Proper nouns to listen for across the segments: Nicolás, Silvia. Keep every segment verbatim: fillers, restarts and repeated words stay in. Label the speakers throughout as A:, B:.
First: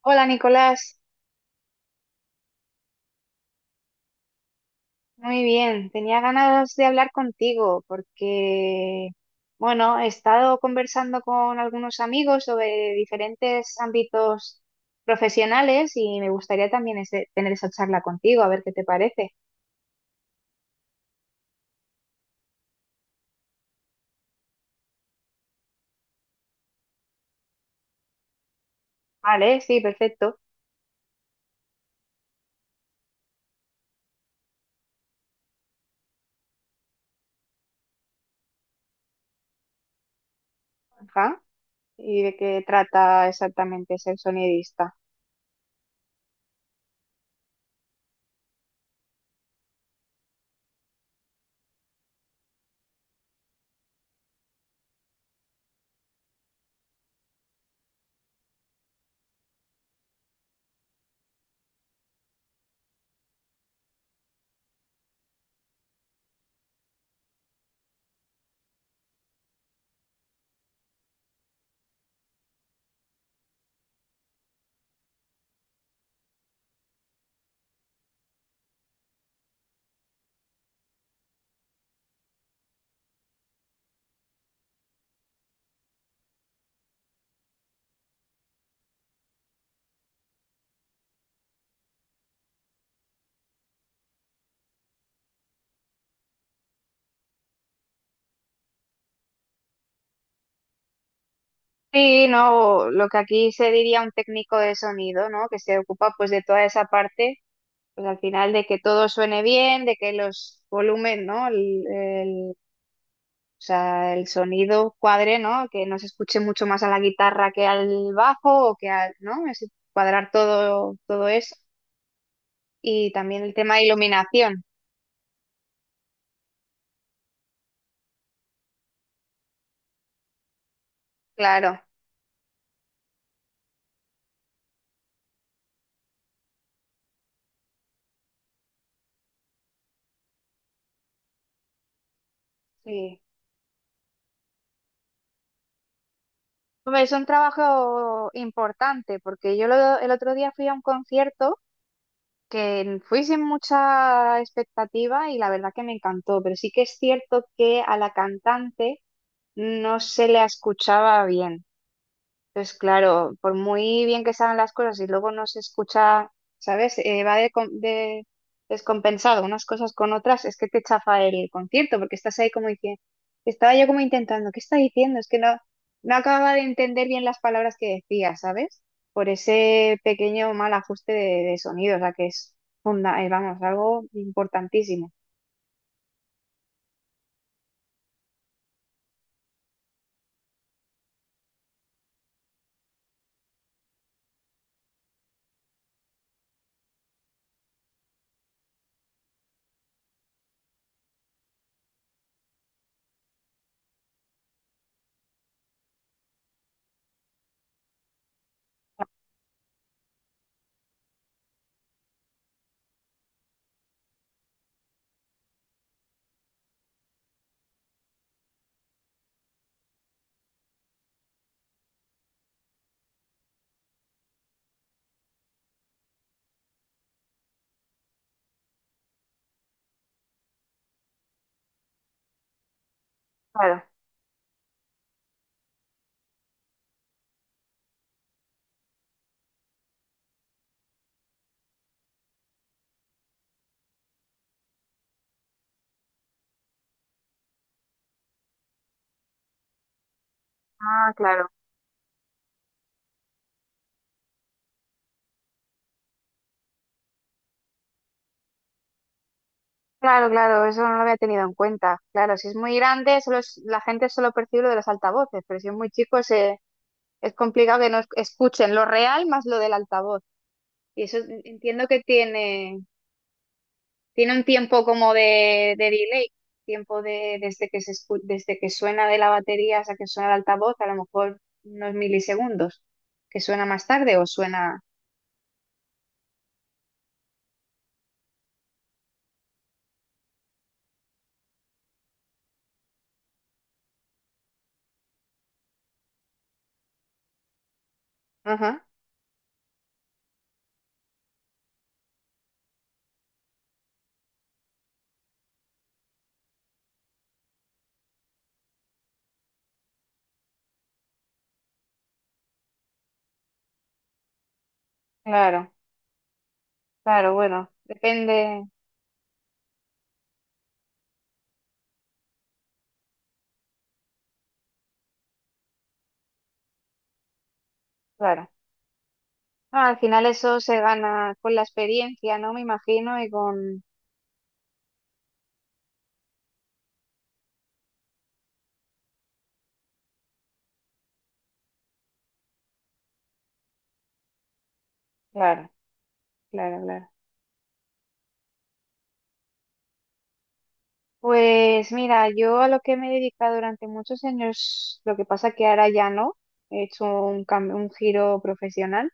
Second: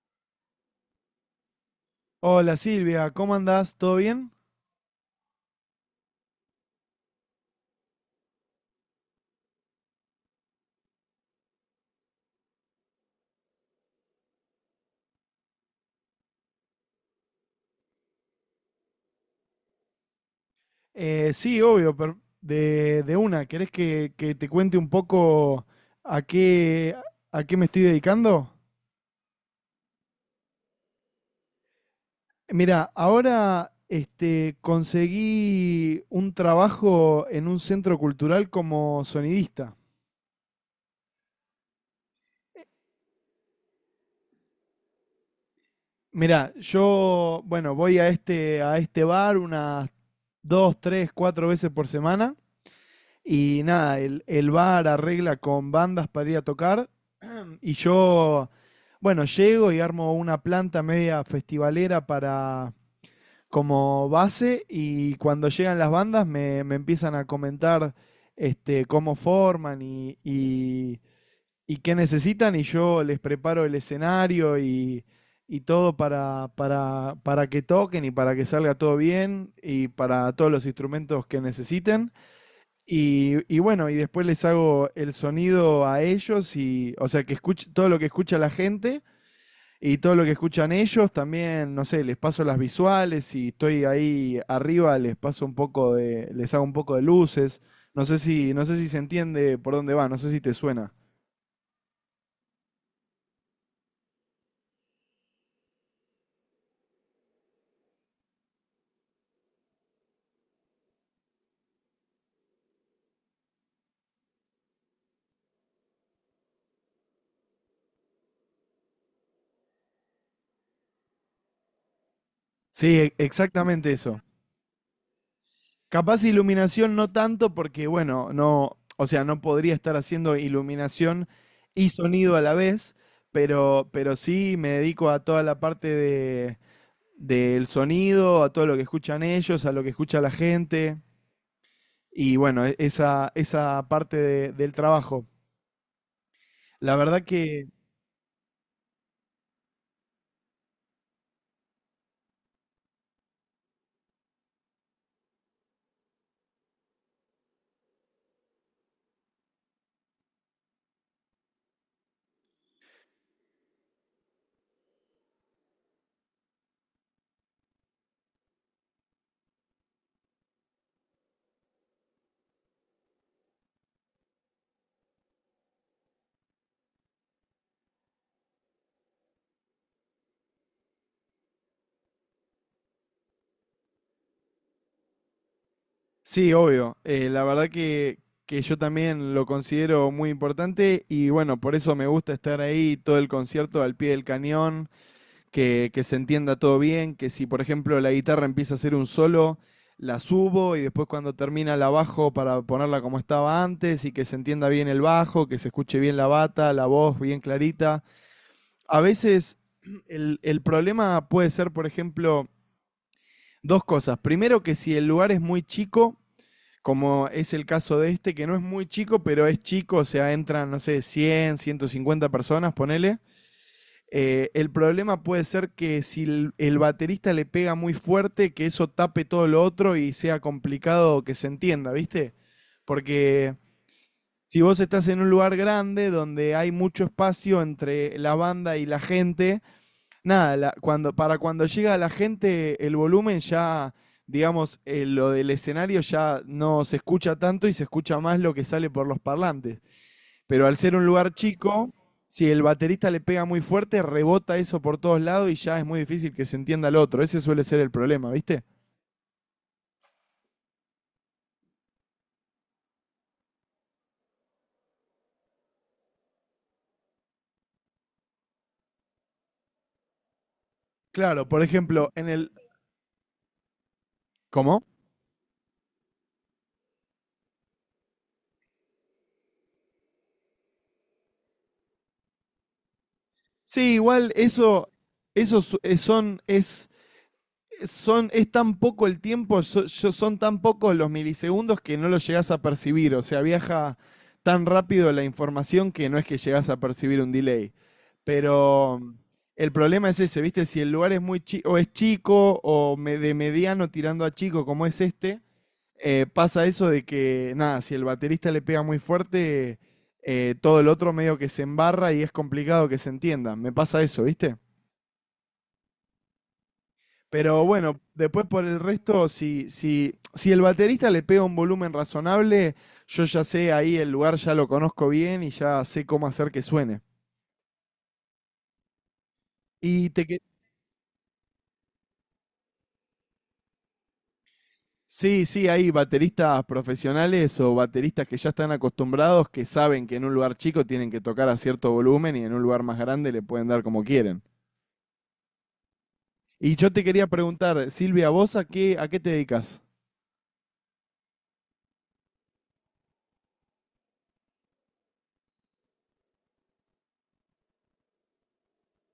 A: Hola Nicolás,
B: Hola Silvia, ¿cómo andás? ¿Todo bien?
A: muy bien. Tenía ganas de hablar contigo porque, bueno, he estado conversando con algunos amigos sobre diferentes ámbitos profesionales y me gustaría también ese- tener esa charla contigo, a ver qué te parece.
B: Eh, sí, obvio, per- de, de una. ¿Querés que, que te cuente un poco a qué, a qué me estoy dedicando?
A: Vale, sí, perfecto.
B: Mira, ahora este, conseguí un trabajo en un centro cultural como sonidista.
A: Ajá. ¿Y de qué trata exactamente ser sonidista?
B: Mira, yo, bueno, voy a este, a este bar unas dos, tres, cuatro veces por semana. Y nada, el, el bar arregla con bandas para ir a tocar. Y yo, bueno, llego y armo una planta media festivalera para como base y cuando llegan las bandas me, me empiezan a comentar este, cómo forman y, y, y qué necesitan y yo les preparo el escenario y, y todo para, para, para que toquen y para que salga todo bien y para todos los instrumentos que necesiten. Y, y bueno, y después les hago el sonido a ellos y, o sea, que escuche todo lo que escucha la gente y todo lo que escuchan ellos, también, no sé, les paso las visuales y estoy ahí arriba, les paso un poco de, les hago un poco de luces. No sé si, no sé si se entiende por dónde va, no sé si te suena.
A: Sí, no, lo que aquí se diría un técnico de sonido, ¿no? Que se ocupa pues de toda esa parte pues al final de que todo suene bien, de que los volúmenes, ¿no? El, el- o sea, el sonido cuadre, ¿no? Que no se escuche mucho más a la guitarra que al bajo o que al, ¿no? Es cuadrar todo, todo eso.
B: Sí,
A: Y
B: e-
A: también el tema de
B: exactamente eso.
A: iluminación,
B: Capaz iluminación no tanto porque, bueno, no, o sea, no podría estar haciendo iluminación
A: claro.
B: y sonido a la vez, pero, pero sí me dedico a toda la parte de, del sonido, a todo lo que escuchan ellos, a lo que escucha la gente y bueno, e-
A: Sí.
B: esa, esa parte de- del trabajo. La
A: Hombre, es
B: verdad
A: un
B: que,
A: trabajo importante porque yo lo- el otro día fui a un concierto que fui sin mucha expectativa y la verdad que me encantó, pero sí que es cierto que a la cantante no se la escuchaba bien. Entonces, claro, por muy bien que saben las cosas y luego no se escucha, ¿sabes? Eh, va de, com- de- descompensado unas cosas con otras, es que te chafa el concierto, porque estás ahí como diciendo, estaba yo como intentando, ¿qué está diciendo? Es que no, no acababa de entender bien las palabras que decía, ¿sabes? Por ese pequeño mal ajuste de, de sonido, o sea, que es funda, eh, vamos, algo importantísimo.
B: sí, obvio, eh, la verdad que, que yo también lo considero muy importante y bueno, por eso me gusta estar ahí todo el concierto al pie del cañón que, que se entienda todo bien, que si por ejemplo la guitarra empieza a hacer un solo, la subo y después cuando termina la bajo para ponerla como estaba antes y que se entienda bien el bajo, que se escuche bien la bata, la voz bien clarita. A veces el, el problema puede ser, por ejemplo, dos cosas. Primero que si el lugar es muy chico, como es el caso de este, que no es muy chico, pero es chico, o sea, entran, no sé, cien ciento cincuenta personas, ponele. Eh, el problema puede ser que si el, el baterista le pega muy fuerte, que eso tape todo lo otro y sea complicado que se entienda, ¿viste? Porque
A: Claro.
B: si vos estás en un lugar grande donde hay mucho espacio entre la banda y la gente, nada, la- cuando, para cuando llega la gente el volumen ya, digamos, eh, lo del escenario ya no se escucha tanto y se escucha más lo que sale por los parlantes. Pero al ser un
A: Ah,
B: lugar
A: claro.
B: chico, si el baterista le pega muy fuerte, rebota eso por todos lados y ya es muy difícil que se entienda al otro. Ese suele ser el problema, ¿viste?
A: Claro, claro, eso no lo había tenido en cuenta. Claro, si es muy grande, solo es- la gente solo percibe lo de los altavoces, pero si es muy chico se, es complicado que no es- escuchen lo real más lo del altavoz. Y eso
B: Claro, por
A: entiendo que
B: ejemplo, en el.
A: tiene, tiene un
B: ¿Cómo?
A: tiempo como de, de delay, tiempo de, desde que se escu- desde que suena de la batería hasta que suena el altavoz, a lo mejor unos milisegundos, que suena más
B: Sí,
A: tarde o
B: igual
A: suena...
B: eso, eso su- eh, son, es son, es tan poco el tiempo, so- yo- son tan pocos los milisegundos que no lo llegás a percibir. O sea, viaja tan rápido la información que no es que llegás a percibir un delay.
A: Ajá,
B: Pero mm, el problema es ese, ¿viste? Si el lugar es muy chico, o es chico, o me- de mediano tirando a chico, como es este, eh, pasa eso de que, nada, si el baterista le pega muy fuerte, eh, todo el otro medio que se embarra y es complicado que se entienda. Me pasa eso, ¿viste?
A: claro, claro,
B: Pero
A: bueno,
B: bueno, después por
A: depende,
B: el resto, si, si, si el baterista le pega un volumen razonable, yo ya sé ahí el lugar, ya lo conozco bien y ya sé cómo hacer que suene.
A: claro. No, al
B: Y
A: final
B: te que...
A: eso se gana con la experiencia, ¿no? Me imagino, y con...
B: Sí, sí, hay bateristas profesionales o bateristas que ya están acostumbrados, que saben que en un lugar chico tienen que tocar a cierto volumen y en un lugar más grande le pueden dar como quieren.
A: Claro,
B: Y
A: claro,
B: yo te
A: claro.
B: quería preguntar, Silvia, ¿vos a qué, a qué te dedicas?
A: Pues mira, yo a lo que me he dedicado durante muchos años, lo que pasa que ahora ya no, he hecho un cambio, un giro profesional.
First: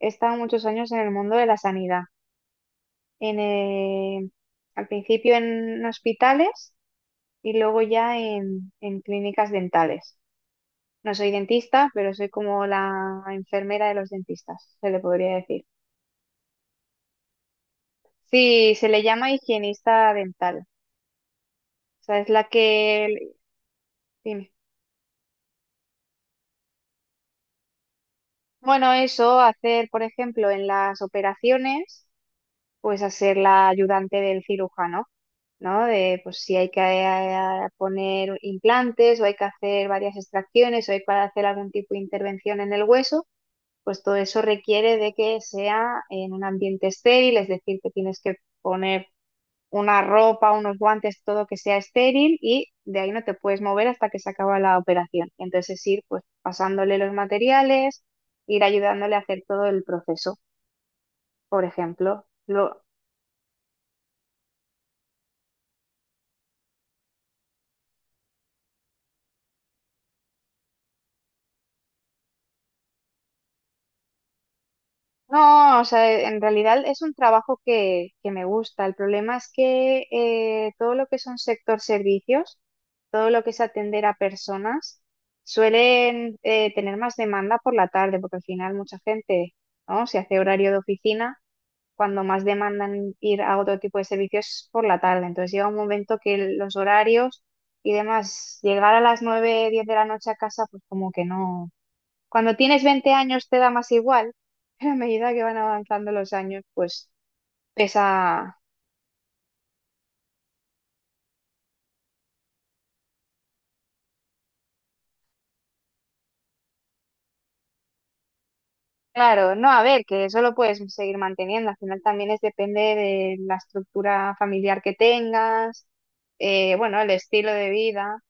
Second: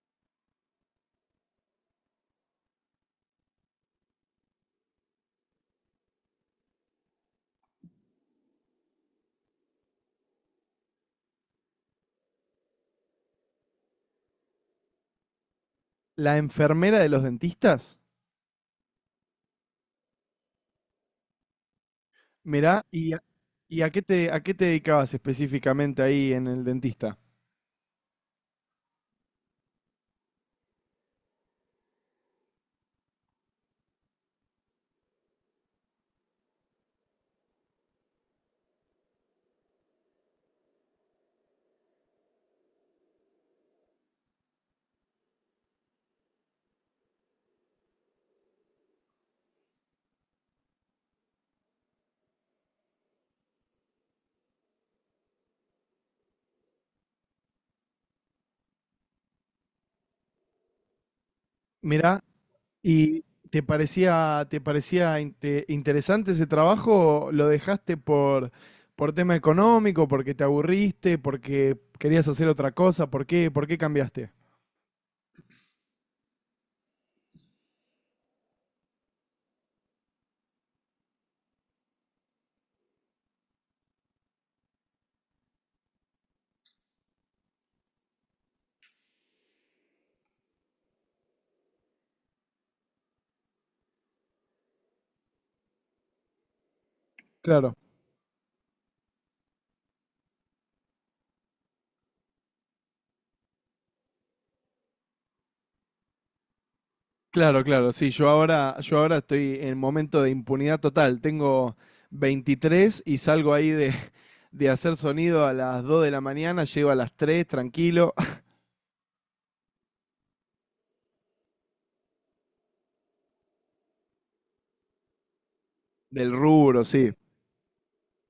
A: He estado muchos años en el mundo de la sanidad. En, eh, al principio en hospitales y luego ya en, en clínicas dentales. No soy dentista, pero soy como la enfermera de los dentistas, se le podría decir.
B: ¿La enfermera de los dentistas?
A: Sí, se le llama higienista dental. O sea, es la
B: Mirá, ¿y a,
A: que...
B: y a qué te, a
A: Dime.
B: qué te dedicabas específicamente ahí en el dentista?
A: Bueno, eso, hacer, por ejemplo, en las operaciones, pues hacer la ayudante del cirujano, ¿no? De, pues si hay que eh, poner implantes o hay que hacer varias extracciones o hay que hacer algún tipo de intervención en el hueso, pues todo eso requiere de que sea en un ambiente estéril, es decir, que tienes que poner una ropa, unos guantes, todo que sea estéril y de ahí no te puedes mover hasta que se acaba la operación. Entonces ir pues pasándole los materiales, ir ayudándole a hacer todo el proceso, por
B: Mirá,
A: ejemplo. Lo...
B: ¿y te parecía, te parecía inte- interesante ese trabajo? ¿Lo dejaste por, por tema económico, porque te aburriste, porque querías hacer otra cosa? ¿Por qué, por qué cambiaste?
A: No, o sea, en realidad es un trabajo que, que me gusta. El problema es que eh, todo lo que son sector servicios, todo lo que es atender a personas, suelen eh, tener más demanda por la tarde, porque al final mucha gente, ¿no? Si hace horario de oficina cuando más demandan ir a otro tipo de servicios es por la tarde. Entonces llega un momento que los horarios
B: Claro,
A: y demás, llegar a las nueve diez de la noche a casa, pues como que no. Cuando tienes veinte años te da más igual, pero a medida que van avanzando los años, pues
B: claro, claro. Sí, yo
A: pesa.
B: ahora, yo ahora estoy en momento de impunidad total. Tengo veintitrés y salgo ahí de, de hacer sonido a las dos de la mañana, llego a las tres tranquilo.
A: Claro, no, a ver, que eso lo puedes seguir manteniendo. Al final también es depende de la estructura familiar que tengas,
B: Del
A: eh,
B: rubro,
A: bueno, el
B: sí.
A: estilo de vida.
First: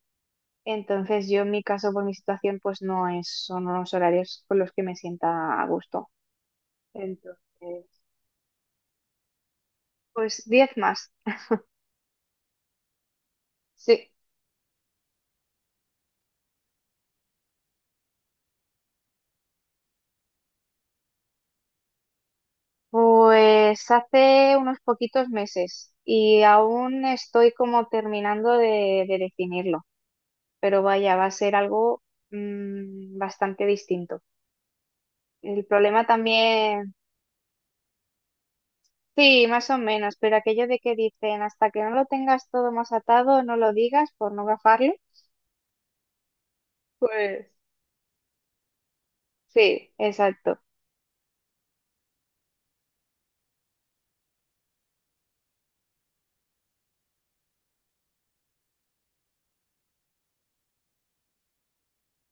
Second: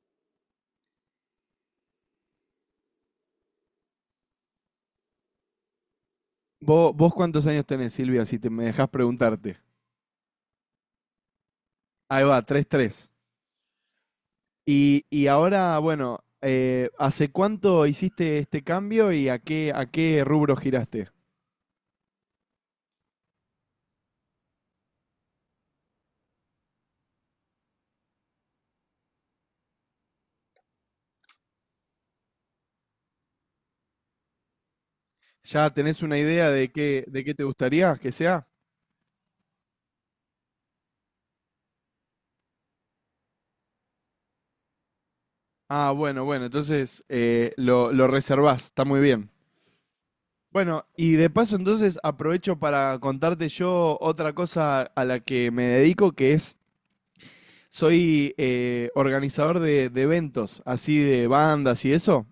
A: Entonces yo en mi caso, por mi situación, pues no es, son unos horarios con los que me sienta a gusto.
B: Vos, vos cuántos años
A: Entonces,
B: tenés, Silvia, si te me dejás preguntarte.
A: pues diez más.
B: Ahí va, tres tres.
A: Sí,
B: Y, y ahora, bueno, eh, ¿hace cuánto hiciste este cambio y a qué, a qué rubro giraste?
A: pues hace unos poquitos meses y aún estoy como terminando de, de definirlo, pero vaya, va a ser algo mm, bastante distinto. El
B: ¿Ya tenés
A: problema
B: una idea de
A: también,
B: qué, de qué te gustaría que sea?
A: sí, más o menos, pero aquello de que dicen hasta que no lo tengas todo más atado, no lo digas por no gafarlo.
B: Ah, bueno, bueno, entonces
A: Pues
B: eh, lo, lo reservás, está muy bien.
A: sí, exacto.
B: Bueno, y de paso entonces aprovecho para contarte yo otra cosa a la que me dedico, que es, soy eh, organizador de, de eventos, así de bandas y eso.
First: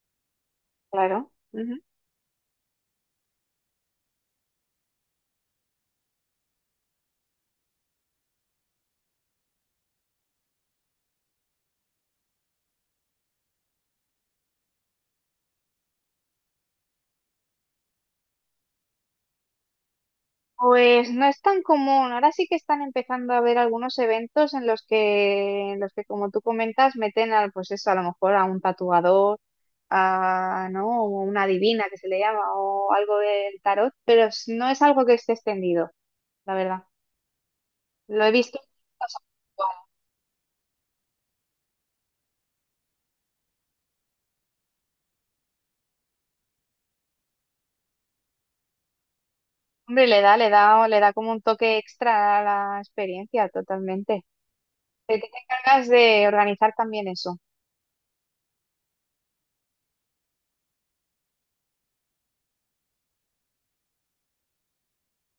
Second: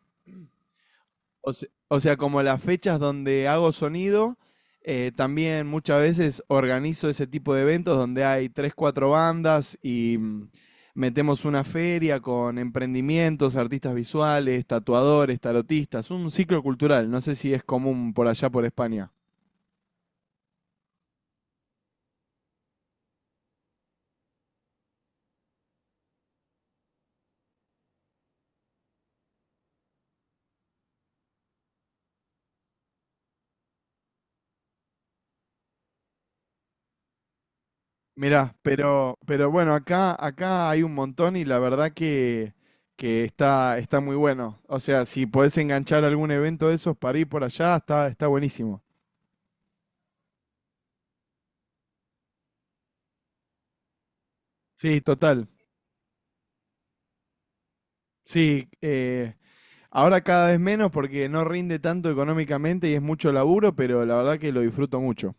A: Claro.
B: O se-
A: Ujú.
B: o sea, como las fechas donde hago sonido, eh, también muchas veces organizo ese tipo de eventos donde hay tres, cuatro bandas y mm, metemos una feria con emprendimientos, artistas visuales, tatuadores, tarotistas, un ciclo cultural. No sé si es común por allá por España.
A: Pues no es tan común. Ahora sí que están empezando a haber algunos eventos en los que, en los que, como tú comentas, meten al, pues eso, a lo mejor a un tatuador, a, ¿no? O una divina que se le llama, o algo del tarot, pero s- no es algo que esté extendido, la verdad. Lo he
B: Mirá,
A: visto. O
B: pero,
A: sea,
B: pero bueno, acá, acá hay un montón y la verdad que, que está, está muy bueno. O sea, si podés enganchar algún evento de esos para ir por allá, está, está buenísimo.
A: hombre, le da, le da, le da como un toque extra a la experiencia, totalmente.
B: Sí,
A: Pero tú te
B: total.
A: encargas de organizar también eso.
B: Sí, eh, ahora cada vez menos porque no rinde tanto económicamente y es mucho laburo, pero la verdad que lo disfruto mucho.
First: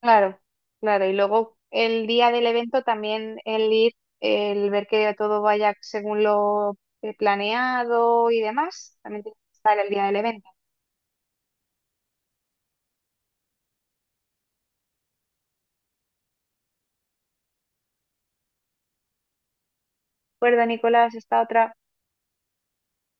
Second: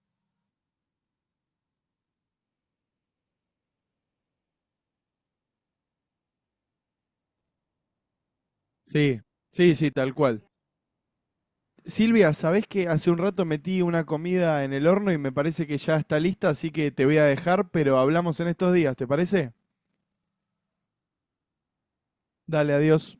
A: Claro, claro. Y luego el día del evento también el ir, el ver que todo vaya según lo eh, planeado y demás,
B: Sí,
A: también tiene que
B: sí,
A: estar el
B: sí,
A: día
B: tal
A: del
B: cual.
A: evento.
B: Silvia, ¿sabés que hace un rato metí una comida en el horno y me parece que ya está lista, así que te voy a dejar, pero hablamos en estos días, ¿te parece?
A: ¿De acuerdo, Nicolás? Esta otra.
B: Dale, adiós.